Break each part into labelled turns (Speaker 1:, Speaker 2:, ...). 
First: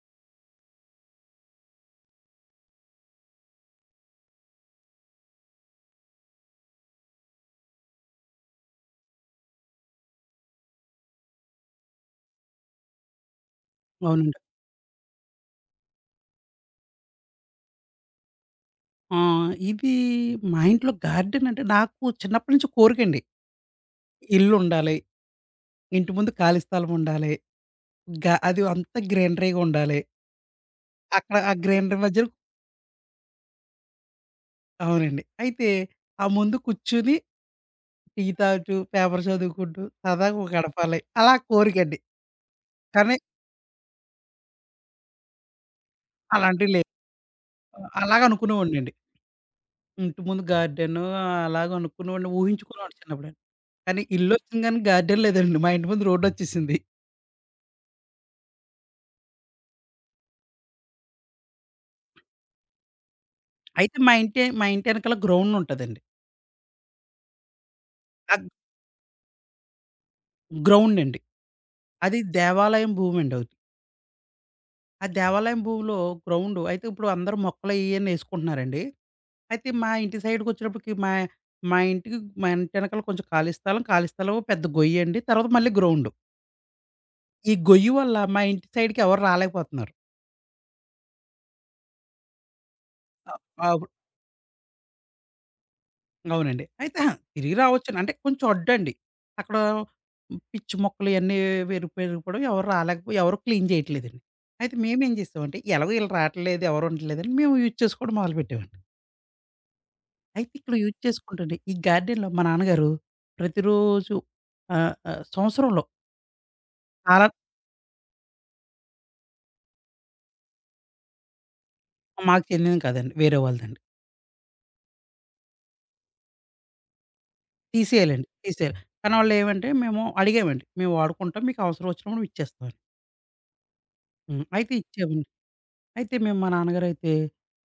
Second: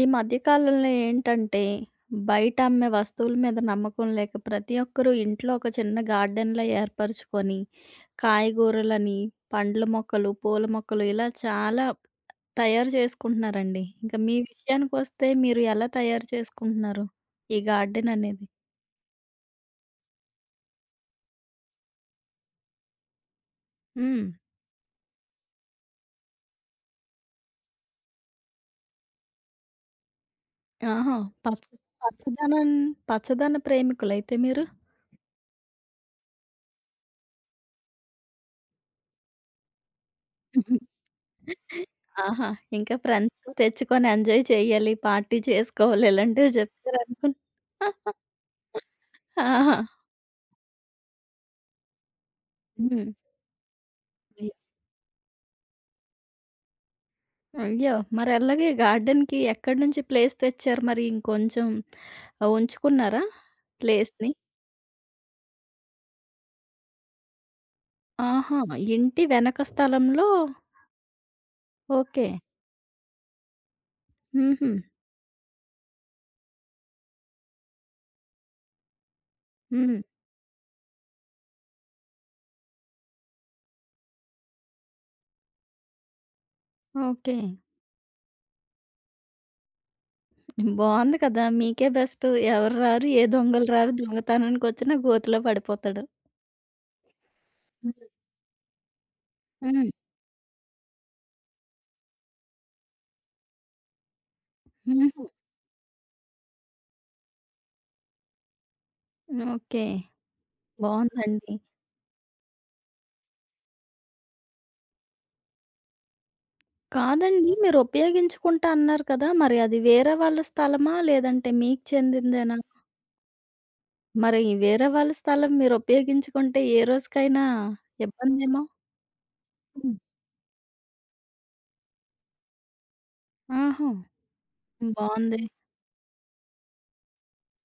Speaker 1: ఈ మధ్య కాలంలో ఏంటంటే, బయట అమ్మే వస్తువుల మీద నమ్మకం లేక ప్రతి ఒక్కరూ ఇంట్లో ఒక చిన్న గార్డెన్‌లా ఏర్పరుచుకొని, కాయగూరలని, పండ్ల మొక్కలు, పూల మొక్కలు ఇలా చాలా తయారు చేసుకుంటున్నారండి. ఇంకా మీ
Speaker 2: అవునండి.
Speaker 1: విషయానికొస్తే మీరు ఎలా తయారు చేసుకుంటున్నారు? ఈ గార్డెన్ అనేది?
Speaker 2: ఇది మా ఇంట్లో గార్డెన్ అంటే నాకు చిన్నప్పటి నుంచి కోరికండి.
Speaker 1: హ్మ్.
Speaker 2: ఇల్లుండాలి, ఇంటి ముందు ఖాళీ స్థలం ఉండాలి. అది అంతా గ్రీనరీగా ఉండాలి.
Speaker 1: ఆహా!
Speaker 2: అక్కడ ఆ
Speaker 1: పచ్చ
Speaker 2: గ్రీనరీ మధ్యలో
Speaker 1: పచ్చదనం పచ్చదన ప్రేమికులైతే మీరు?
Speaker 2: అవునండి. అయితే ఆ ముందు కూర్చొని టీ తాగుతూ, పేపర్ చదువుకుంటూ సరదాగా గడపాలి. అలా కోరికండి.
Speaker 1: ఆహా! ఇంకా
Speaker 2: కానీ
Speaker 1: ఫ్రెండ్స్‌ని తెచ్చుకొని ఎంజాయ్ చేయాలి, పార్టీ చేసుకోవాలి ఇలాంటివి
Speaker 2: అలాంటివి లేవు.
Speaker 1: చెప్తారనుకున్
Speaker 2: అలాగ అనుకునేవాడినండి.
Speaker 1: ఆహా!
Speaker 2: ఇంటి ముందు గార్డెను అలాగ అనుకునేవాడిని. ఊహించుకునేవాడిని
Speaker 1: హ్మ్.
Speaker 2: చిన్నప్పుడు. కానీ
Speaker 1: అయ్యో!
Speaker 2: ఇల్లొచ్చింది కానీ గార్డెన్ లేదండి. మా ఇంటి ముందు రోడ్డొచ్చేసింది.
Speaker 1: అయ్యో! మరి అలాగే గార్డెన్‌కి ఎక్కడి నుంచి ప్లేస్ తెచ్చారు మరి ఇంకొంచెం ఉంచుకున్నారా
Speaker 2: అయితే మా
Speaker 1: ప్లేస్‌ని?
Speaker 2: ఇంటి మా ఇంటి ఎనకాల గ్రౌండుంటదండి. ఆ
Speaker 1: ఆహా! ఇంటి వెనక స్థలంలో
Speaker 2: గ్రౌండండి. అది
Speaker 1: ఓకే.
Speaker 2: దేవాలయం భూమండి అవుద్ది.
Speaker 1: హుహు.
Speaker 2: ఆ దేవాలయం భూమిలో గ్రౌండు అయితే ఇప్పుడు అందరూ మొక్కలయ్యన్నేసుకుంటున్నారండి. అయితే మా
Speaker 1: హ్మ్.
Speaker 2: ఇంటి సైడ్‌కొచ్చేటప్పటికి మా మా ఇంటికి మా ఇంటి ఎనకాల కొంచెం ఖాళీ స్థలం, ఖాళీ స్థలం పెద్ద గొయ్యండి. తర్వాత మళ్ళీ గ్రౌండు.
Speaker 1: ఓకే.
Speaker 2: ఈ గొయ్యి వల్ల మా ఇంటి సైడ్‌కి ఎవరు రాలేకపోతున్నారు.
Speaker 1: బావుంది కదా! మీకే బెస్ట్. ఎవరు రారు, ఏ
Speaker 2: అ
Speaker 1: దొంగలు
Speaker 2: ఆ!
Speaker 1: రారు. దొంగతనానికొచ్చినా గోతిలో పడిపోతాడు.
Speaker 2: అవునండి. అయితే తిరిగి రావచ్చని
Speaker 1: హ్మ్.
Speaker 2: అంటే కొంచెం అడ్డండి. అక్కడ
Speaker 1: హ్మ్.
Speaker 2: పిచ్చి మొక్కలు ఇయన్నీ పెరిగిపోవడం ఎవరు రాలేకపోయి ఎవరు క్లీన్ చేయట్లేదండి. అయితే మేమేం
Speaker 1: హుహు.
Speaker 2: చేసామంటే ఎలాగో ఈళ్ళు రావట్లేదు, ఎవరు ఉండట్లేదని మేము యూజ్ చేసుకోవడం మొదలుపెట్టామండి.
Speaker 1: ఓకే.
Speaker 2: అయితే ఇక్కడ యూజ్
Speaker 1: బావుందండి.
Speaker 2: చేసుకుంటుంటే ఈ గార్డెన్‌లో మా నాన్నగారు ప్రతిరోజు ఆహ్, ఆహ్, సంవత్సరంలో చాలా
Speaker 1: కాదండి మీరు ఉపయోగించుకుంటా అన్నారు కదా! మరి అది వేరే వాళ్ళ స్థలమా? లేదంటే మీకు
Speaker 2: మాకు
Speaker 1: చెందిందేనా?
Speaker 2: చెందింది కాదండి. వేరే వాళ్ళదండి.
Speaker 1: మరి వేరే వాళ్ళ స్థలం మీరు ఉపయోగించుకుంటే ఏ రోజుకైనా
Speaker 2: తీసేయాలండి.
Speaker 1: ఇబ్బందేమో?
Speaker 2: తీసేయాలి. కానీ వాళ్ళేమంటే
Speaker 1: హ్మ్.
Speaker 2: మేము అడిగామండి. మేము వాడుకుంటాం. మీకు అవసరం వచ్చినప్పుడు ఇచ్చేస్తామని.
Speaker 1: ఆహా!
Speaker 2: హ్మ్. అయితే
Speaker 1: హ్మ్.
Speaker 2: ఇచ్చామండి.
Speaker 1: బావుంది.
Speaker 2: అయితే మేము మా నాన్నగారైతే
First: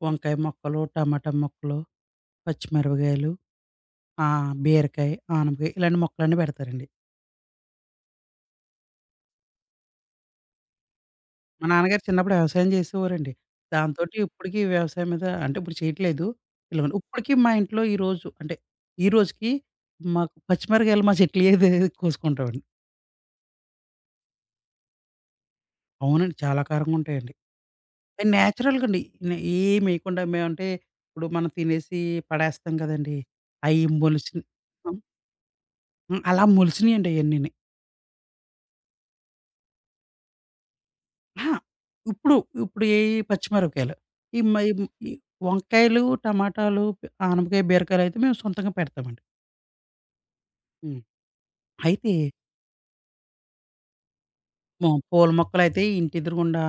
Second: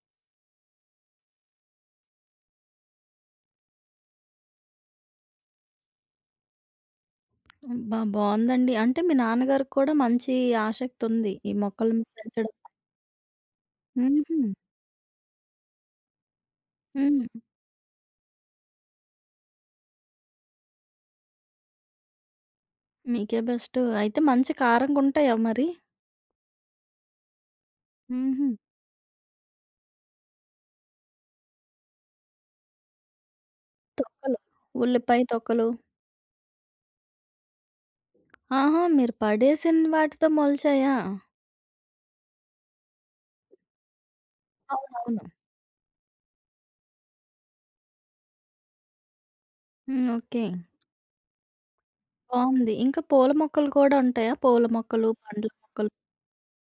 Speaker 2: వంకాయ మొక్కలు, టమాటా మొక్కలు, పచ్చిమిరపకాయలు, బీరకాయ, ఆనపకాయ ఇలాంటి మొక్కలన్నీ పెడతారండి.
Speaker 1: అబ్బా! బావుందండి. అంటే మీ నాన్నగారికి కూడా మంచి ఆసక్తి ఉంది. ఈ
Speaker 2: మా
Speaker 1: మొక్కలను
Speaker 2: నాన్నగారు చిన్నప్పుడు
Speaker 1: పెంచడం.
Speaker 2: వ్యవసాయం చేసేవారండి. దాంతోటి
Speaker 1: హుహు.
Speaker 2: ఇప్పటికి వ్యవసాయం మీద అంటే ఇప్పుడు చేయట్లేదు. ఇలాగ
Speaker 1: హ్మ్.
Speaker 2: ఇప్పటికి మా ఇంట్లో ఈరోజు అంటే ఈ రోజుకి మాకు పచ్చిమిరపకాయలు మా చెట్లుయేదే కోసుకుంటామండి.
Speaker 1: మీకే బెస్ట్. అయితే మంచి కారంగా ఉంటాయా మరి?
Speaker 2: అవునండి. చాలా కారంగా ఉంటాయండి. అయి
Speaker 1: హుహు.
Speaker 2: నేచురల్‌గా అండి. ఏమేయకుండా మేమంటే ఇప్పుడు మనం తినేసి పడేస్తాం కదండీ! అయి
Speaker 1: తొక్కలు,
Speaker 2: మొలిచిన హ్మ్.
Speaker 1: ఉల్లిపాయ తొక్కలు.
Speaker 2: అలా మొలిసినియండి అయన్నీను.
Speaker 1: ఆహా! మీరు పడేసిన వాటితో మొలిచాయా?
Speaker 2: అహా! ఇప్పుడు, ఇప్పుడు ఏయి పచ్చిమిరపకాయలు. ఈ మై ఈ
Speaker 1: అవునవును.
Speaker 2: వంకాయలు, టమాటాలు, ఆనపకాయ, బీరకాయలైతే మేము సొంతంగా పెడతామండి.
Speaker 1: హ్మ్. ఓకే.
Speaker 2: హ్మ్. అయితే
Speaker 1: బావుంది. ఇంకా పూల మొక్కలు కూడా ఉంటాయా? పూల
Speaker 2: మా
Speaker 1: మొక్కలు,
Speaker 2: పూల
Speaker 1: పండ్ల
Speaker 2: మొక్కలైతే
Speaker 1: మొక్కలు.
Speaker 2: ఇంటి ఎదురుగుండా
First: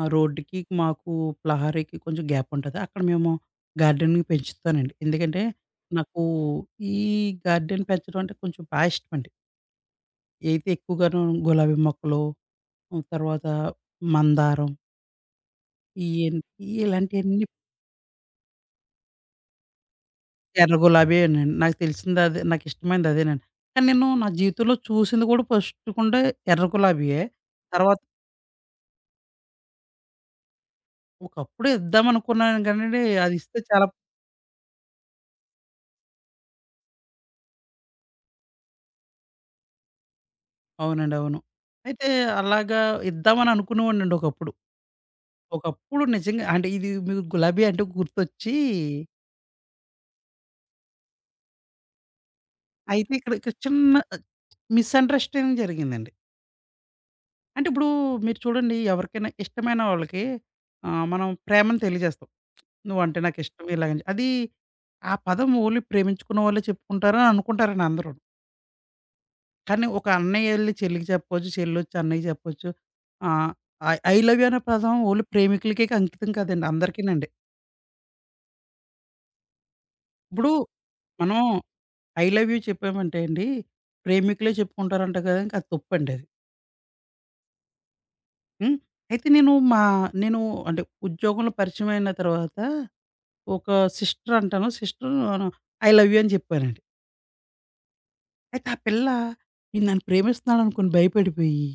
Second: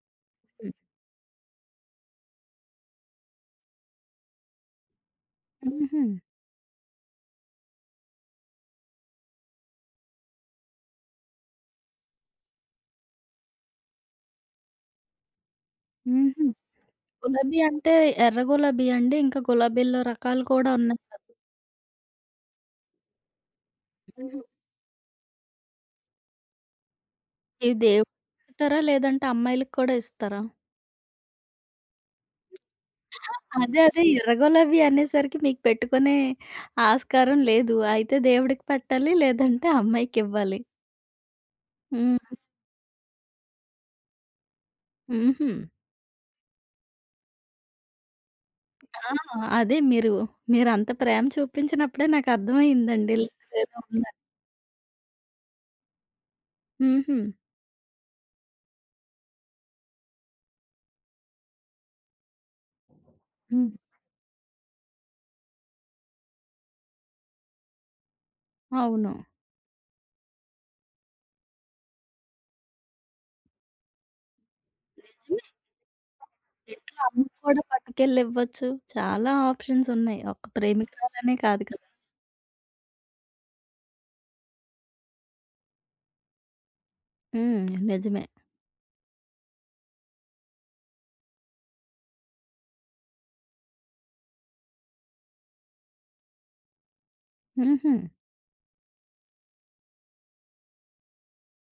Speaker 2: రోడ్డుకి
Speaker 1: హ్మ్.
Speaker 2: మాకు ప్రహరీకి కొంచెం గ్యాప్ ఉంటది. అక్కడ మేము గార్డెనింగ్ పెంచుతానండి. ఎందుకంటే
Speaker 1: హుహు.
Speaker 2: నాకు ఈ గార్డెన్ పెంచడం అంటే కొంచెం బా ఇష్టమండి. అయితే ఎక్కువగాను గులాబీ మొక్కలు, తర్వాత మందారం ఇయన్
Speaker 1: హుహు.
Speaker 2: ఇలాంటియన్నీ
Speaker 1: గులాబీ అంటే ఎర్ర గులాబీ అండి? ఇంకా గులాబీల్లో రకాలు కూడా
Speaker 2: ఎర్ర
Speaker 1: ఉన్నాయి
Speaker 2: గులాబీ
Speaker 1: కదా!
Speaker 2: నండి. నాకు తెలిసిందదే. నాకిష్టమైనదదేనండి. కానీ నేను నా
Speaker 1: హుహు.
Speaker 2: జీవితంలో చూసింది కూడా ఫస్ట్ కుండే ఎర్ర గులాబీయే.
Speaker 1: ఇవి
Speaker 2: తర్వాత
Speaker 1: దేవుడికి ఇస్తారా? లేదంటే అమ్మాయిలకి కూడా ఇస్తారా?
Speaker 2: ఒకప్పుడు ఇద్దామనుకున్నాను కానండి, అది ఇస్తే
Speaker 1: అదే
Speaker 2: చాలా
Speaker 1: అదే ఎర్ర గులాబీ అనేసరికి మీకు పెట్టుకునే ఆస్కారం లేదు. అయితే దేవుడికి పెట్టాలి లేదంటే అమ్మాయికివ్వాలి.
Speaker 2: అవునండి. అవును. అయితే
Speaker 1: హ్మ్.
Speaker 2: అలాగా ఇద్దామని అనుకునేవాడినండి ఒకప్పుడు.
Speaker 1: హుహు.
Speaker 2: ఒకప్పుడు నిజంగా అంటే ఇది మీకు గులాబీ అంటే గుర్తొచ్చి,
Speaker 1: ఆ! అదే మీరంత ప్రేమ చూపించినప్పుడే నాకర్థమయిందండి
Speaker 2: అయితే ఇక్కడ ఇక్కడ
Speaker 1: ఇలాంటిదేదో
Speaker 2: చిన్న
Speaker 1: ఉందని.
Speaker 2: మిస్‌అండర్‌స్టాండింగ్ జరిగిందండి.
Speaker 1: హుహు.
Speaker 2: అంటే ఇప్పుడు మీరు చూడండి ఎవరికైనా ఇష్టమైన వాళ్ళకి మనం ప్రేమను తెలియజేస్తాం. నువ్వంటే నాకిష్టం
Speaker 1: హ్మ్.
Speaker 2: ఇలాగని. అది ఆ పదం ఓన్లీ ప్రేమించుకున్న వాళ్ళే చెప్పుకుంటారు అని అనుకుంటారండి అందరూను.
Speaker 1: అవును.
Speaker 2: కానీ ఒక అన్నయ్య ఎళ్లి చెల్లికి చెప్పొచ్చు, చెల్లొచ్చి అన్నయ్యకి చెప్పొచ్చు. ఆహ్, ఐ ఐ లవ్ యూ అనే పదం ఓన్లీ
Speaker 1: నిజమే
Speaker 2: ప్రేమికులకే అంకితం కాదండి
Speaker 1: ఇంట్లో
Speaker 2: అందరికీనండి.
Speaker 1: అమ్మకి కూడా పట్టుకెళ్ళివ్వచ్చు. చాలా ఆప్షన్స్ ఉన్నాయి. ఒక్క
Speaker 2: ఇప్పుడు
Speaker 1: ప్రేమికురాలనే
Speaker 2: మనం
Speaker 1: కాదు కదా!
Speaker 2: ఐ లవ్ యూ చెప్పామంటే అండి, ప్రేమికులే చెప్పుకుంటారంట కదా! ఇంకా అది తప్పండి అది.
Speaker 1: హ్మ్. నిజమే.
Speaker 2: హ్మ్. అయితే నేను అంటే ఉద్యోగంలో పరిచయం అయిన తర్వాత ఒక సిస్టర్ అంటాను. సిస్టర్ ఐ లవ్ యూ అని చెప్పానండి.
Speaker 1: హుహు.
Speaker 2: అయితే ఆ పిల్ల నన్ను ప్రేమిస్తున్నాడనుకోని భయపడిపోయి,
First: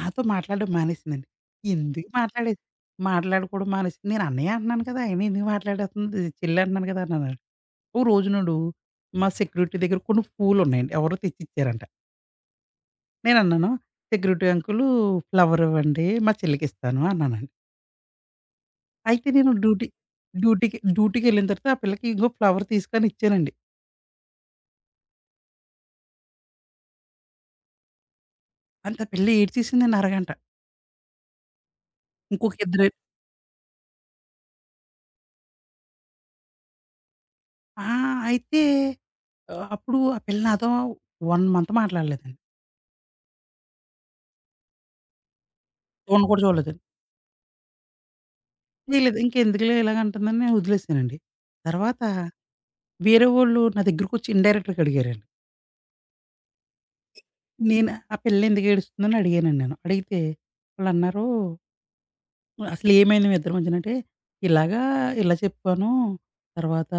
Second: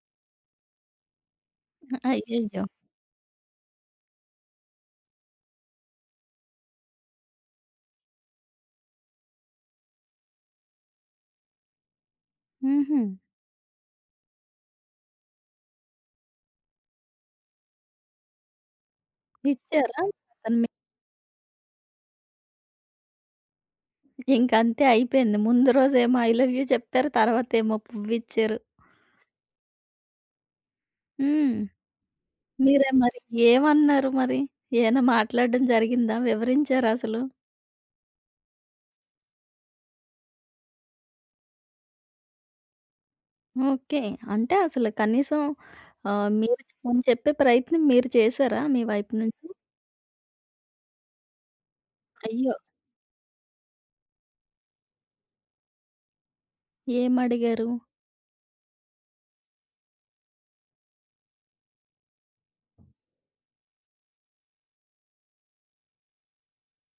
Speaker 2: నాతో మాట్లాడడం మానేసిందండి. ఎందుకు మాట్లాడేది
Speaker 1: అయ్యయ్యో!
Speaker 2: మాట్లాడుకోవడం మానేసింది. నేను అన్నయ్య అంటున్నాను కదా! అయినా ఎందుకు మాట్లాడేస్తుంది చెల్లి అంటున్నాను కదా! అన్నానండి. ఓ రోజునాడు మా సెక్యూరిటీ దగ్గర కొన్ని పూలున్నాయండి. ఎవరో తెచ్చిచ్చారంట.
Speaker 1: హుహు.
Speaker 2: నేనన్నాను, "సెక్యూరిటీ అంకుల్ ఫ్లవర్ ఇవ్వండి మా చెల్లికిస్తాను" అన్నానండి. అయితే నేను డ్యూటీ
Speaker 1: ఇచ్చారా? అతను మీ
Speaker 2: డ్యూటీకి డ్యూటీకెళ్ళిన తర్వాత ఆ పిల్లకి ఇదిగో ఫ్లవర్ తీసుకో అని ఇచ్చానండి.
Speaker 1: ఇంకంతే అయిపోయింది. ముందు రోజేమో ఐ లవ్ యూ చెప్పారు. తర్వాతేమో పువ్విచ్చారు.
Speaker 2: అంతే ఆ పిల్ల ఏడ్చేసిందండి అరగంట.
Speaker 1: హ్మ్.
Speaker 2: ఇంకొక ఇద్దరు
Speaker 1: మీరే మరి ఏమన్నారు మరి? ఏమైనా మాట్లాడడం జరిగిందా? వివరించారా అసలు?
Speaker 2: ఆ! అయితే అప్పుడు ఆ పిల్ల నాతో 1 మంత్ మాట్లాడలేదండి.
Speaker 1: ఓకే. అంటే అసలు కనీసం
Speaker 2: చూడను కూడా
Speaker 1: మీరు
Speaker 2: చూడలేదండి.
Speaker 1: పోనీ చెప్పే ప్రయత్నం చేసారా మీ వైపు
Speaker 2: చేయలేదు.
Speaker 1: నుంచి?
Speaker 2: ఇంకెందుకులే ఇలాగ అంటుందని నేను వదిలేసానండి. తర్వాత
Speaker 1: అయ్యో!
Speaker 2: వేరే వోళ్ళు నా దగ్గరకొచ్చి ఇన్‌డైరెక్ట్‌గా అడిగారండి.
Speaker 1: ఏమడిగారు?
Speaker 2: ఆ పిల్ల ఎందుకు ఏడుస్తుందని అడిగానండి నేను. అడిగితే వాళ్ళన్నారు అసలు ఏమైంది మీ ఇద్దరి మధ్యన అంటే, ఇలాగా ఇలా చెప్పాను. తర్వాత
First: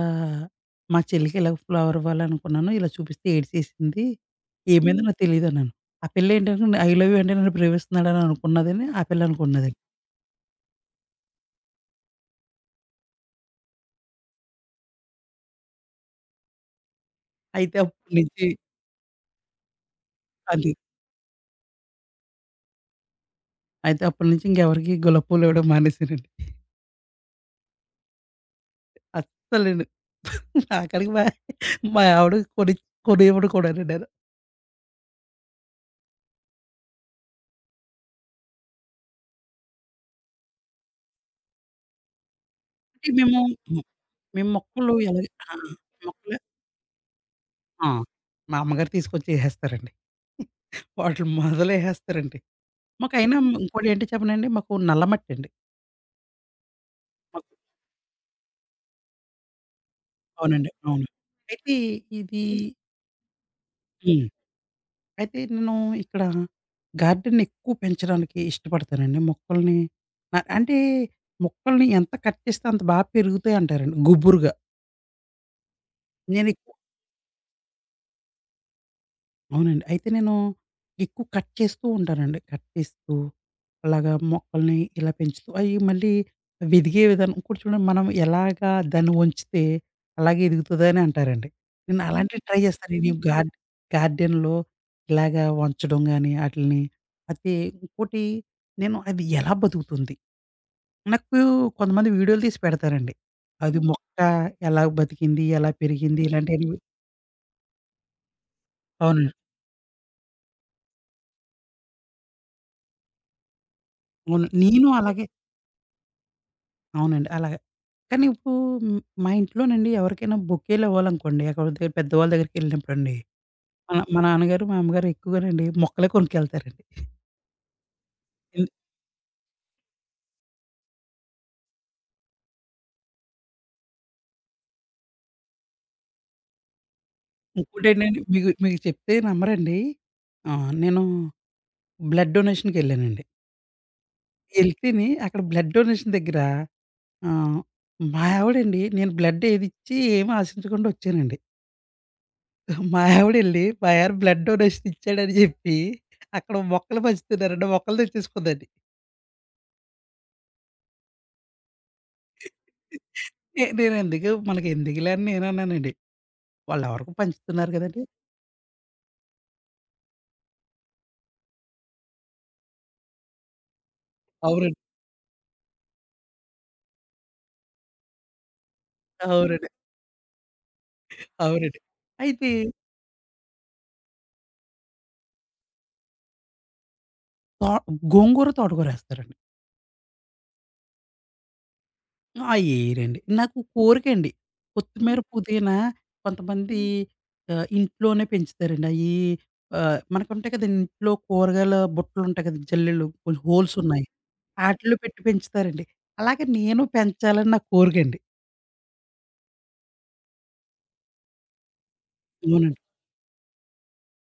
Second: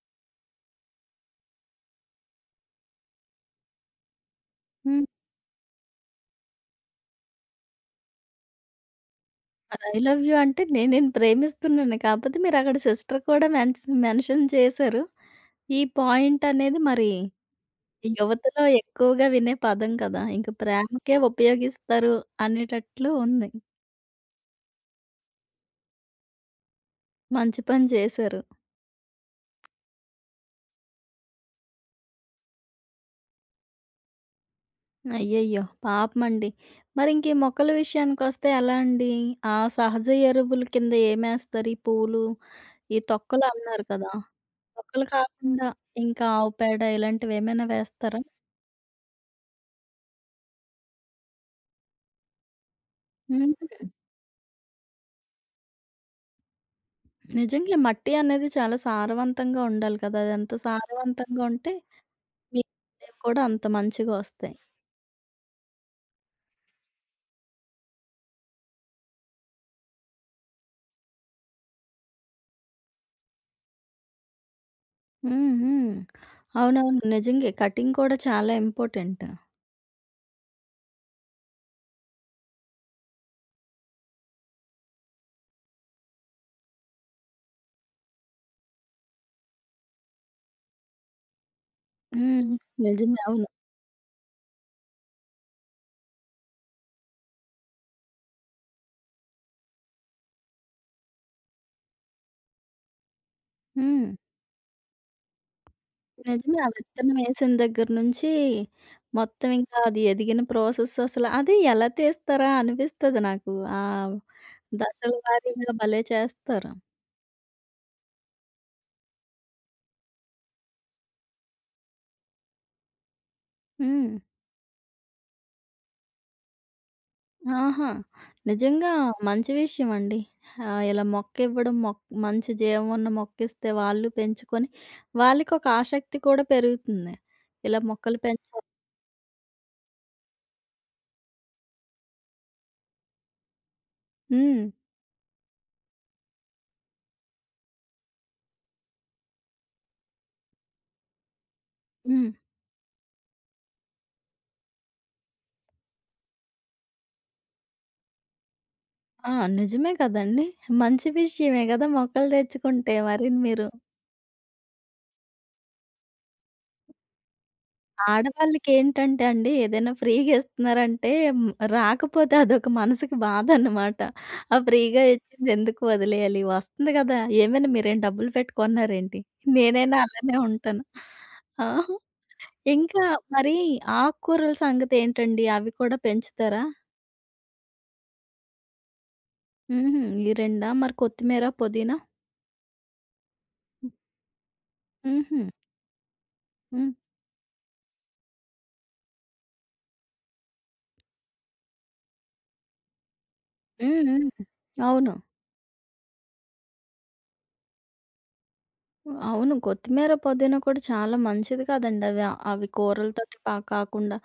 Speaker 2: మా చెల్లికి ఇలా ఫ్లవర్ ఇవ్వాలనుకున్నాను. ఇలా చూపిస్తే ఏడ్చేసింది. ఏమైందో
Speaker 1: హ్మ్.
Speaker 2: హ్మ్. నాకు తెలీదన్నాను. ఆ పిల్ల ఏంటనుకుంది ఐ లవ్ యూ అంటే నన్ను ప్రేమిస్తున్నాడని అనుకున్నదని ఆ పిల్ల అనుకున్నది.
Speaker 1: మరి ఐ లవ్ యూ అంటే నేను నిన్ను ప్రేమిస్తున్నాను. కాకపోతే మీరక్కడ సిస్టర్ కూడా మెన్షన్ చేసారు. ఈ పాయింటనేది మరి
Speaker 2: అయితే అప్పటి నుంచి
Speaker 1: యువతలో ఎక్కువగా వినే పదం కదా! ఇంక
Speaker 2: అది.
Speaker 1: ప్రేమకే ఉపయోగిస్తారు అనేటట్లు ఉంది.
Speaker 2: అయితే అప్పటి నుంచి ఇంకెవరికీ గులాబీ పూలు ఇవ్వడం మానేసానండి.
Speaker 1: మంచి పని చేశారు.
Speaker 2: అస్సలండి. ఆఖరికి మా మా ఆవిడ కొనివ్వడు కూడానండి నేను.
Speaker 1: అయ్యయ్యో! పాపమండి. మరింక ఈ మొక్కల విషయానికొస్తే ఎలా అండి? ఆ సహజ ఎరువుల కింద ఏమేస్తారు? ఈ పూలు, ఈ
Speaker 2: అంటే మేము,
Speaker 1: తొక్కలు అన్నారు కదా!
Speaker 2: మేము మొక్కలు
Speaker 1: తొక్కలు
Speaker 2: ఎలాగ ఆ!
Speaker 1: కాకుండా ఇంకా
Speaker 2: మొక్కలు
Speaker 1: ఆవు పేడ ఇలాంటివేమైనా
Speaker 2: ఆ!
Speaker 1: వేస్తారా?
Speaker 2: మా అమ్మగారు తీసుకొచ్చి ఎసేస్తారండి. వాటిలు మొదలెసేస్తారండి. మాకైనా
Speaker 1: హ్మ్.
Speaker 2: ఇంకోటేంటో చెప్పనండి మాకు నల్లమట్టండి. మాకు
Speaker 1: నిజంగా మట్టి అనేది చాలా సారవంతంగా ఉండాలి కదా! అదెంత
Speaker 2: అవునండి. అవును.
Speaker 1: సారవంతంగా ఉంటే
Speaker 2: అయితే ఇది
Speaker 1: మీకు కూడా అంత
Speaker 2: హ్మ్.
Speaker 1: మంచిగొస్తాయి.
Speaker 2: అయితే నేను ఇక్కడ గార్డెన్ ఎక్కువ పెంచడానికి ఇష్టపడతానండి. మొక్కల్ని అంటే మొక్కల్ని ఎంత కట్ చేస్తే అంత బా పెరుగుతాయంటారండి గుబురుగా.
Speaker 1: హ్మ్. హ్మ్.
Speaker 2: నేనెక్కువ
Speaker 1: అవునవును. నిజంగే. కటింగ్ కూడా చాలా ఇంపార్టెంట్.
Speaker 2: అవునండి. అయితే నేను ఎక్కువ కట్ చేస్తూ ఉంటానండి. కట్ చేస్తూ అలాగా మొక్కల్ని ఇలా పెంచుతూ అయి మళ్ళీ ఎదిగే విధానం ఇంకోటి చూడండి మనం ఎలాగా దాన్ని ఉంచితే అలాగే ఎదుగుతదని అంటారండి. నేను అలాంటివి
Speaker 1: హ్మ్.
Speaker 2: ట్రై చేస్తాను.
Speaker 1: నిజమే.
Speaker 2: నేను
Speaker 1: అవును.
Speaker 2: గార్డ్ గార్డెన్‌లో ఇలాగా ఉంచడం గాని ఆటిల్ని అయితే ఇంకోటి నేను అది ఎలా బతుకుతుంది? నాకు కొంతమంది వీడియోలు తీసి పెడతారండి. అది
Speaker 1: హ్మ్.
Speaker 2: మొక్క ఎలా బతికింది? ఎలా పెరిగింది?
Speaker 1: నిజమే. ఆ
Speaker 2: ఇలాంటియన్ని
Speaker 1: విత్తనం ఏసిన దగ్గర నుంచి
Speaker 2: అవునండి.
Speaker 1: మొత్తం ఇంకా అది ఎదిగిన ప్రాసెస్ అసలు అది ఎలా తీస్తారా అనిపిస్తది నాకు. ఆ
Speaker 2: అవును. నేను
Speaker 1: దశల
Speaker 2: అలాగే
Speaker 1: వారీగా భలే చేస్తారు.
Speaker 2: అవునండి. అలాగే. కానీ ఇప్పుడు హ్మ్, మా ఇంట్లోనండి ఎవరికైనా బొకేలివ్వాలనుకోండి, ఎక్కడ దగ్గర పెద్దవాళ్ళ దగ్గరికెళ్ళినప్పుడండి,
Speaker 1: హ్మ్.
Speaker 2: మా నాన్నగారు, మా అమ్మగారు ఎక్కువగానండి మొక్కలే కొనుక్కెళ్తారండి.
Speaker 1: ఆహా!
Speaker 2: ఎందు
Speaker 1: నిజంగా మంచి విషయం అండి. ఇలా మొక్క ఇవ్వడం మంచి జీవం ఉన్న మొక్కిస్తే వాళ్ళు పెంచుకొని వాళ్ళకొక ఆసక్తి కూడా పెరుగుతుంది. ఇలా మొక్కలు
Speaker 2: ఇంకోటేంటంటే మీకు
Speaker 1: పెంచాలి.
Speaker 2: మీకు చెప్తే నమ్మరండి. నేను బ్లడ్ డొనేషన్‌కెళ్ళానండి.
Speaker 1: హ్మ్.
Speaker 2: ఎళ్తేని అక్కడ బ్లడ్ డొనేషన్ దగ్గర ఆహ్, మా ఆవిడండి నేను బ్లడ్ ఏదిచ్చి ఏమి ఆశించకుండా వచ్చానండి.
Speaker 1: హ్మ్.
Speaker 2: మా ఆవిడెళ్లి మా ఆయన బ్లడ్ డొనేషన్ ఇచ్చాడని చెప్పి, అక్కడ మొక్కలు పంచుతున్నారండి. మొక్కలు తెచ్చేసుకుందండి.
Speaker 1: ఆ! నిజమే కదండీ! మంచి విషయమే గదా! మొక్కలు తెచ్చుకుంటే. మరి మీరు
Speaker 2: నేనెందుకు మనకి ఎందుకులే అని నేనన్నానండి. వాళ్ళెవరికో పంచుతున్నారు కదండీ!
Speaker 1: ఆడవాళ్ళకేంటంటే అండి ఏదైనా ఫ్రీగా ఇస్తున్నారంటే హ్మ్, రాకపోతే అదొక మనసుకి బాధన్నమాట. ఆ
Speaker 2: అవునండి.
Speaker 1: ఫ్రీగా ఇచ్చింది ఎందుకు వదిలేయాలి? వస్తుంది గదా! ఏమైనా మీరేం డబ్బులు పెట్టి కొన్నారేంటి?
Speaker 2: అవునండి.
Speaker 1: నేనైనా అలానే ఉంటాను. ఆ!
Speaker 2: అవునండి. అయితే
Speaker 1: ఇంకా మరి ఆకుకూరల సంగతేంటండి? అవి కూడా పెంచుతారా?
Speaker 2: తో గోంగూర, తోటకూరేస్తారండి.
Speaker 1: హుహు. ఈ రెండా? మరి కొత్తిమీర, పుదీనా?
Speaker 2: అయ్యేయరండి. నాకు కోరికండి. కొత్తిమీర,
Speaker 1: హుహు.
Speaker 2: పుదీనా కొంతమంది
Speaker 1: హ్మ్.
Speaker 2: ఇంట్లోనే పెంచుతారండి. అయ్యి మనకుంటాయి కదండీ ఇంట్లో కూరగాయల బుట్టలుంటాయి కదా! జల్లెళ్ళు కొంచెం హోల్సున్నాయి.
Speaker 1: హ్మ్. హ్మ్.
Speaker 2: ఆటిల్లో
Speaker 1: అవును.
Speaker 2: పెట్టి పెంచుతారండి. అలాగే నేను పెంచాలని నా కోరికండి.
Speaker 1: అవును. కొత్తిమీర, పుదీనా కూడా చాలా మంచిది కాదండి. అవి అవి
Speaker 2: అవునండి.
Speaker 1: కూరలతోటి కాకుండా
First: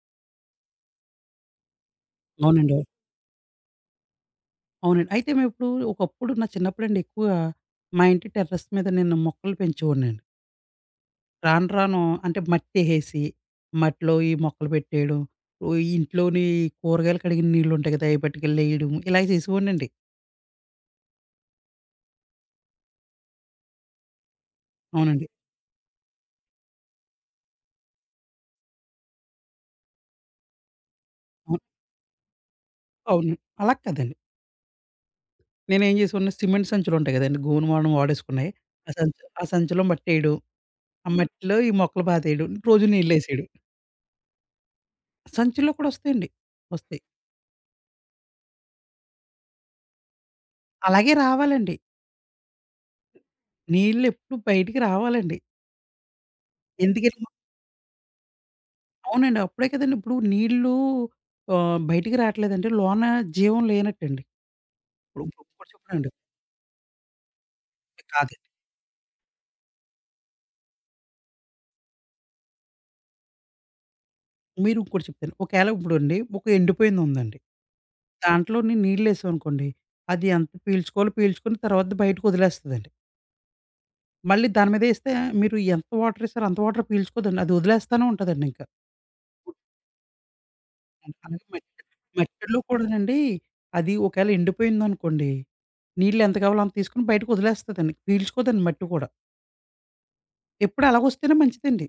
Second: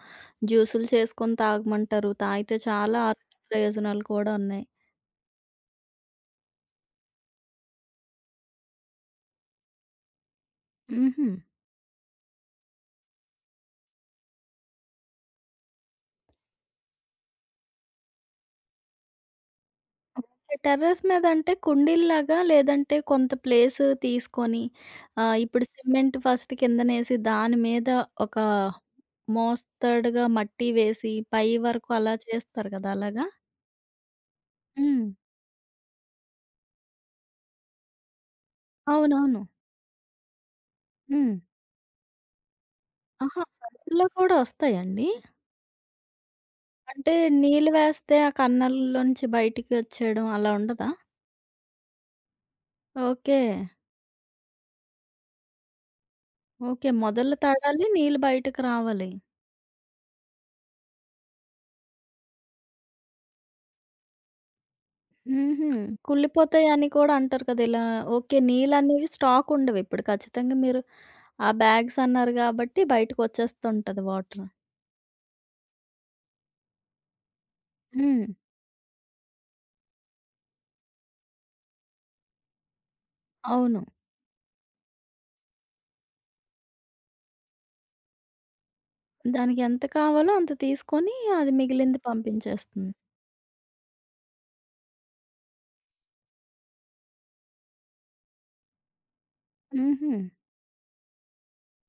Speaker 1: జ్యూసులు చేసుకొని తాగమంటారు. తాగితే
Speaker 2: అవునండి. అవును.
Speaker 1: చాలా ఆరోగ్య ప్రయోజనాలు కూడా ఉన్నాయి.
Speaker 2: అవునండి. అయితే మేమిప్పుడు ఒకప్పుడు నా చిన్నప్పుడండి ఎక్కువగా మా ఇంటి టెర్రస్ మీద నేను మొక్కలు పెంచేవాడినండి.
Speaker 1: హుహు.
Speaker 2: రాను రాను అంటే మట్టేసేసి, మట్టిలో ఈ మొక్కలు పెట్టేయడం, ఓ ఈ ఇంట్లోని కూరగాయలు కడిగిన నీళ్ళుంటాయి కదా! అయి పట్టుకెళ్ళేయడం ఇలా చేసేవాడినండి.
Speaker 1: ఓకే. టెర్రస్ మీద అంటే కుండీల్లాగా లేదంటే కొంత ప్లేస్ తీసుకొని
Speaker 2: అవునండి.
Speaker 1: ఇప్పుడు సిమెంట్ ఫస్ట్ కిందనేసి దాని మీద ఒక మోస్తాడుగా మట్టి వేసి పై
Speaker 2: అవును.
Speaker 1: వరకు అలా చేస్తారు కదా! అలాగా?
Speaker 2: అవును. అలా కాదండి.
Speaker 1: హ్మ్.
Speaker 2: నేనేం చేసేవాడిని సిమెంట్ సంచులుంటాయి కదండీ! గోను మనం వాడేసుకున్నాయి.
Speaker 1: అవునవును.
Speaker 2: ఆ సంచిలో మట్టేయడం, ఆ
Speaker 1: హ్మ్.
Speaker 2: మట్టిలో ఈ మొక్కలు పాతేయడం, రోజు
Speaker 1: ఆహా!
Speaker 2: నీళ్ళేసేయడం.
Speaker 1: సంచుల్లో కూడా వస్తాయండి?
Speaker 2: సంచుల్లో కూడా వస్తాయండి. వస్తాయి.
Speaker 1: అంటే నీళ్ళు వేస్తే ఆ కన్నాల్లోంచి బయటికి వచ్చేయడం అలా ఉండదా?
Speaker 2: అలాగే రావాలండి.
Speaker 1: ఓకే.
Speaker 2: నీళ్ళెప్పుడు బయటికి రావాలండి.
Speaker 1: ఓకే.
Speaker 2: ఎందుకెళ్ళిపో
Speaker 1: మొదలు తడాలి, నీళ్ళు బయటకి రావాలి.
Speaker 2: అవునండి. అప్పుడే కదండీ! ఇప్పుడు నీళ్ళు బయటికి రాట్లేదంటే లోన జీవం లేనట్టండి. ఇప్పుడు
Speaker 1: హుహు.
Speaker 2: ఇంకోటి చెప్తానండి.
Speaker 1: కుళ్ళిపోతాయని కూడా అంటారు కదా! ఇలా ఓకే.
Speaker 2: కాదండి.
Speaker 1: నీళ్ళనేవి స్టాక్ ఉండవు. ఇప్పుడు ఖచ్చితంగా మీరు ఆ బ్యాగ్స్ అన్నారు కాబట్టి బయటకొచ్చేస్తుంటది వాటర్.
Speaker 2: మీరు ఇంకోటి చెప్తాను. ఒకేళ ఇప్పుడండి ఒక ఎండిపోయింది ఉందండి.
Speaker 1: హ్మ్.
Speaker 2: దాంట్లోని నీళ్ళేసామనుకోండి. అది ఎంత పీల్చుకోవాలో పీల్చుకొని తర్వాత బయటకొదిలేస్తదండి.
Speaker 1: అవును.
Speaker 2: మళ్ళీ దాని మీద ఏస్తే మీరు ఎంత వాటరేసారో అంత వాటర్ పీల్చుకోదండి. అది వదిలేస్తానే ఉంటదండి ఇంకా.
Speaker 1: దానికి ఎంత కావాలో అంత తీసుకొని
Speaker 2: అలాగే
Speaker 1: అది
Speaker 2: మట్టి
Speaker 1: మిగిలింది
Speaker 2: మట్టిలో
Speaker 1: పంపించేస్తుంది.
Speaker 2: కూడానండి అది ఒకేళ ఎండిపోయిందనుకోండి, నీళ్ళు ఎంత కావాలో అంత తీసుకొని బయటకొదిలేస్తదండి. పీల్చుకోదండి మట్టి కూడా.
Speaker 1: హుహు.
Speaker 2: ఎప్పుడు అలాగొస్తేనే మంచిదండి.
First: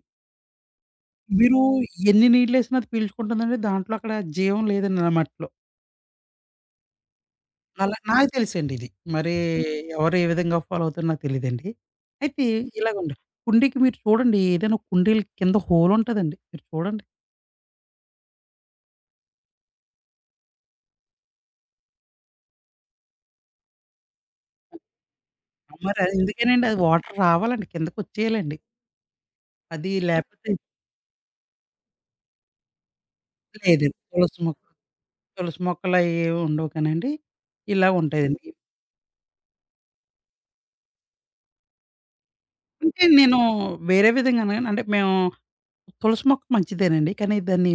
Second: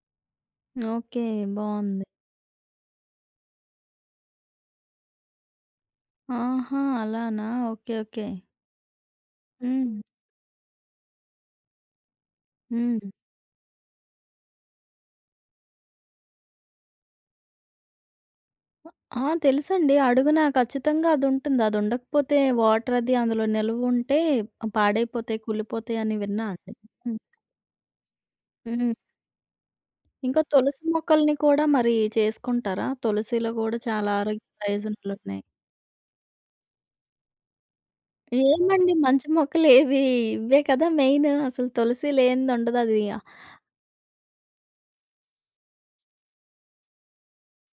Speaker 1: ఓకే.
Speaker 2: మీరు
Speaker 1: బావుంది.
Speaker 2: ఎన్ని నీళ్ళేసినా అది పీల్చుకుంటుందండి. దాంట్లో అక్కడ జీవం లేదండి నా మట్టిలో.
Speaker 1: ఆహా! అలానా? ఓకే.
Speaker 2: అలా
Speaker 1: ఓకే.
Speaker 2: నాకు తెలుసండి ఇది. మరి
Speaker 1: హ్మ్.
Speaker 2: ఎవరు ఏ విధంగా ఫాలో అవుతారో నాకు తెలీదండి. అయితే
Speaker 1: హ్మ్.
Speaker 2: ఇలాగుండి. కుండీకి మీరు చూడండి ఏదైనా కుండీల కింద హోలుంటదండి. మీరు చూడండి.
Speaker 1: ఆ! తెలుసండి. అడుగున ఖచ్చితంగా అదుంటుంది. అదుండకపోతే వాటర్ అది అందులో నిలవుంటే పాడైపోతాయి,
Speaker 2: మరి
Speaker 1: కుళ్ళిపోతాయి
Speaker 2: అది
Speaker 1: అని విన్నా
Speaker 2: ఎందుకేనండి
Speaker 1: అండి.
Speaker 2: అది వాటర్
Speaker 1: హ్మ్.
Speaker 2: రావాలండి. కిందకొచ్చేయాలండి.
Speaker 1: హ్మ్.
Speaker 2: అది
Speaker 1: ఇంకా
Speaker 2: లేపోతే
Speaker 1: తులసి మొక్కల్ని కూడా మరి చేసుకుంటారా? తులసిలో గూడా
Speaker 2: లేదండి.
Speaker 1: చాలా ఆరోగ్య ప్రయోజనాలున్నాయి.
Speaker 2: తులసి మొక్కలయి ఏవి ఉండవు కానండి. ఇలా ఉంటాయండి.
Speaker 1: ఏమండి మంచి మొక్కలేవి ఇవ్వే కదా మెయిన్. అసలు తులసి లేనిదుండదు. అది
Speaker 2: అంటే నేను వేరే విధంగా అనగానే అంటే మేము తులసి మొక్క మంచిదేనండి. కానీ దాన్ని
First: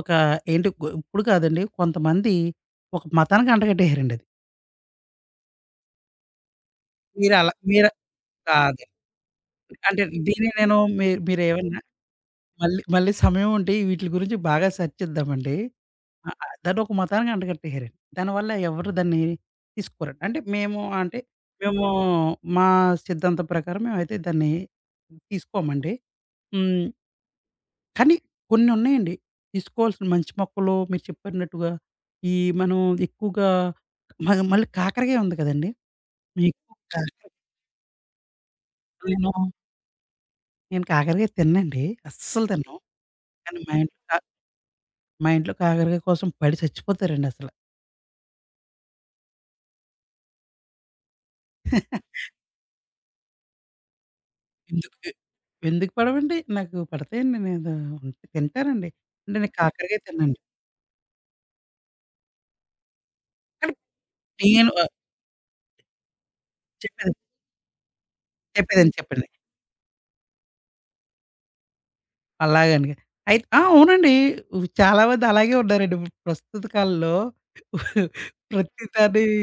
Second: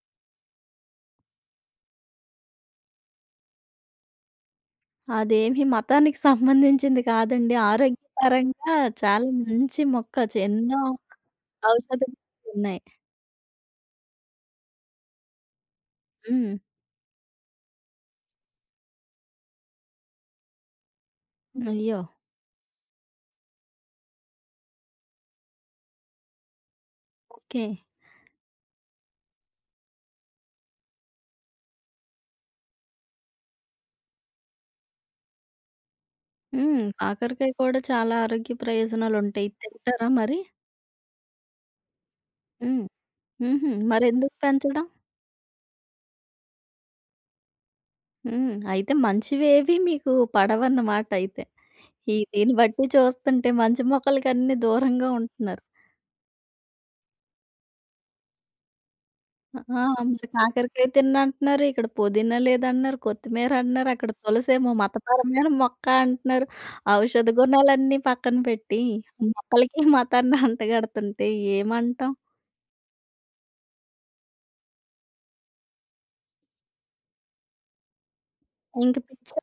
Speaker 2: ఒక ఏంటి గొ ఇప్పుడు కాదండి. కొంతమంది ఒక మతానికి అంటగట్టేసారండి అది.
Speaker 1: అదేమి మతానికి సంబంధించింది కాదండి.
Speaker 2: మీరు
Speaker 1: ఆరోగ్యపరంగా
Speaker 2: కాదు.
Speaker 1: చాలా మంచి
Speaker 2: అంటే
Speaker 1: మొక్క.
Speaker 2: దీన్ని నేను
Speaker 1: ఎన్నో
Speaker 2: మీరేమన్నా
Speaker 1: ఔషధ గుణాలున్నాయి.
Speaker 2: మళ్ళీ మళ్ళీ సమయం ఉంటే వీటిలి గురించి బాగా సెర్చ్ చేద్దామండి. ఆ! ఆ!
Speaker 1: హ్మ్.
Speaker 2: దాన్ని ఒక మతానికి అంటగట్టేసారండి. దానివల్ల ఎవరు దాన్ని తీసుకోరండి. అంటే మేము అంటే మేము
Speaker 1: అయ్యో!
Speaker 2: మా సిద్ధాంతం ప్రకారం మేమైతే దాన్ని తీసుకోమండి. హ్మ్.
Speaker 1: ఓకే.
Speaker 2: కానీ కొన్ని ఉన్నాయండి. తీసుకోవాల్సిన మంచి మొక్కలు మీరు చెప్పినట్టుగా ఈ మనం ఎక్కువగా మళ్ళీ కాకరకాయ ఉంది కదండీ! మీకు
Speaker 1: హ్మ్.
Speaker 2: కాకరకాయ
Speaker 1: కాకరకాయ కూడా చాలా ఆరోగ్య
Speaker 2: నేను,
Speaker 1: ప్రయోజనాలుంటాయి. ఇది తింటారా మరి?
Speaker 2: నేను కాకరకాయ తిననండి. అస్సలు తినను.
Speaker 1: హ్మ్.
Speaker 2: కానీ
Speaker 1: హుహు. మరెందుకు పెంచడం?
Speaker 2: మా ఇంట్లో కాకరకాయ కోసం పడి చచ్చిపోతారండి అసల.
Speaker 1: హ్మ్. అయితే మంచివేవి మీకు పడవన్నమాట అయితే. ఈ దీన్ని బట్టి చూస్తుంటే మంచి మొక్కలకన్నీ
Speaker 2: ఎందుకు
Speaker 1: దూరంగా ఉంటున్నారు.
Speaker 2: ఎందుకు పడవండి? నాకు పడతాయండి. నేను ఉంటే తింటానండి. అంటే నేను
Speaker 1: ఆ!
Speaker 2: కాకరకాయ
Speaker 1: మీరు
Speaker 2: తిననండి.
Speaker 1: కాకరకాయ తిన్నంటున్నారు, ఇక్కడ పుదీనా లేదన్నారు, కొత్తిమీర
Speaker 2: కానీ
Speaker 1: అంటున్నారు, అక్కడ
Speaker 2: నేను
Speaker 1: తులసేమో మతపరమైన మొక్క అంటున్నారు.
Speaker 2: చెప్పేది
Speaker 1: ఔషధ గుణాలన్నీ పక్కన పెట్టి,
Speaker 2: చెప్పేదండి చెప్పండి.
Speaker 1: మొక్కలకి మతాన్ని అంటగడుతుంటే ఏమంటాం?
Speaker 2: అలాగని. అయితే ఆ! అవునండి. చాలా మంది అలాగే ఉన్నారండి. ఇప్పుడు ప్రస్తుత కాలంలో ప్రతి
Speaker 1: ఇంక
Speaker 2: దాని
Speaker 1: పిచ్చి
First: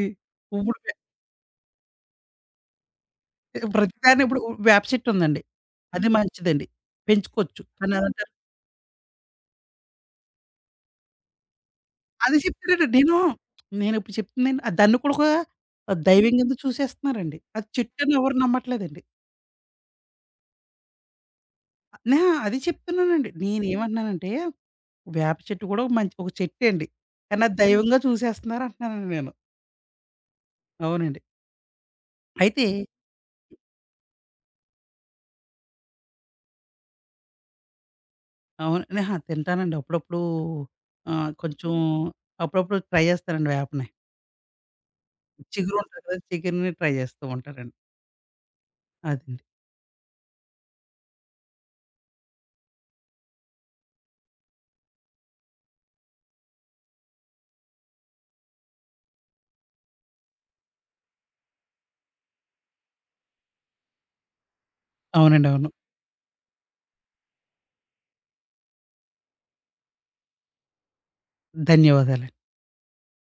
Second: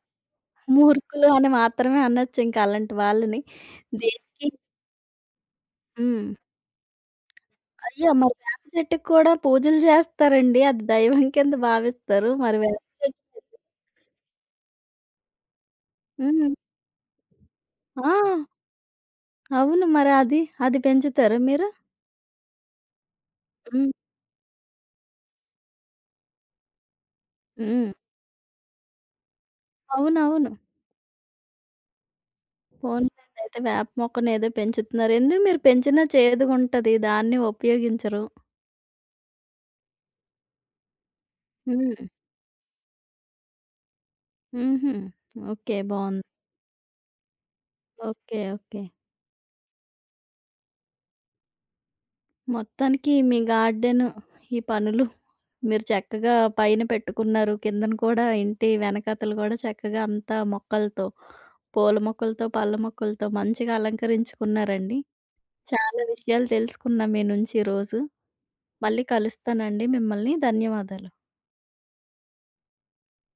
Speaker 2: ఇప్పుడు
Speaker 1: మూర్ఖులు అని మాత్రమే అనొచ్చు ఇంకా అలాంటి వాళ్ళని.
Speaker 2: ప్రతి దాన్ని ఇప్పుడు
Speaker 1: దేనికి
Speaker 2: వేప చెట్టు ఉందండి. అది
Speaker 1: హ్మ్.
Speaker 2: మంచిదండి. పెంచుకోవచ్చు. కానీ
Speaker 1: అయ్యో!
Speaker 2: అదంటారు
Speaker 1: మరి వేప చెట్టుకి కూడా పూజలు చేస్తారండి. అది దైవం కింద భావిస్తారు.
Speaker 2: అది
Speaker 1: మరి వేప
Speaker 2: చెప్తానండి. నేను
Speaker 1: చెట్టు
Speaker 2: నేను ఇప్పుడు చెప్తుందండి. ఆ దాన్ని కూడా ఒక దైవం
Speaker 1: హ్మ్.
Speaker 2: కింద చూసేస్తున్నారండి. అది చెట్టు
Speaker 1: ఆ!
Speaker 2: అని ఎవరు నమ్మట్లేదండి.
Speaker 1: అవును. మరి అది, అది పెంచుతారా మీరు?
Speaker 2: నా అది చెప్తున్నానండి.
Speaker 1: హ్మ్.
Speaker 2: నేనేమంటున్నానంటే వేప చెట్టు కూడా ఒక మంచి చెట్టే అండి. కానీ అది
Speaker 1: హ్మ్.
Speaker 2: దైవంగా చూసేస్తున్నారు అంటున్నానండి నేను.
Speaker 1: అవునవును.
Speaker 2: అవునండి. అయితే
Speaker 1: పోనీలెండి అయితే వేప మొక్కనేదో పెంచుతున్నారు. ఎందుకు మీరు పెంచినా చేదుగుంటది. దాన్ని ఉపయోగించరు.
Speaker 2: అవును. అహా! తింటానండి అప్పుడప్పుడు కొంచెం
Speaker 1: హ్మ్.
Speaker 2: అప్పుడప్పుడు ట్రై చేస్తానండి వేపని.
Speaker 1: హుహు. ఓకే.
Speaker 2: చిగురు ఉంటది కదా!
Speaker 1: బావుంది.
Speaker 2: చిగురిని ట్రై చేస్తూ ఉంటారండి.
Speaker 1: ఓకే. ఓకే.
Speaker 2: అదండి.
Speaker 1: మొత్తానికి మీ గార్డెను, ఈ పనులు మీరు చక్కగా పైన పెట్టుకున్నారు. కిందన కూడా ఇంటి వెనకాతల గూడా చక్కగా అంతా మొక్కలతో, పూల మొక్కలతో, పళ్ళ మొక్కలతో మంచిగా అలంకరించుకున్నారండి.
Speaker 2: అవునండి. అవును.
Speaker 1: చాలా విషయాలు తెలుసుకున్నా మీ నుంచి ఈరోజు. మళ్ళీ కలుస్తానండి మిమ్మల్ని. ధన్యవాదాలు.
Speaker 2: ధన్యవాదాలు.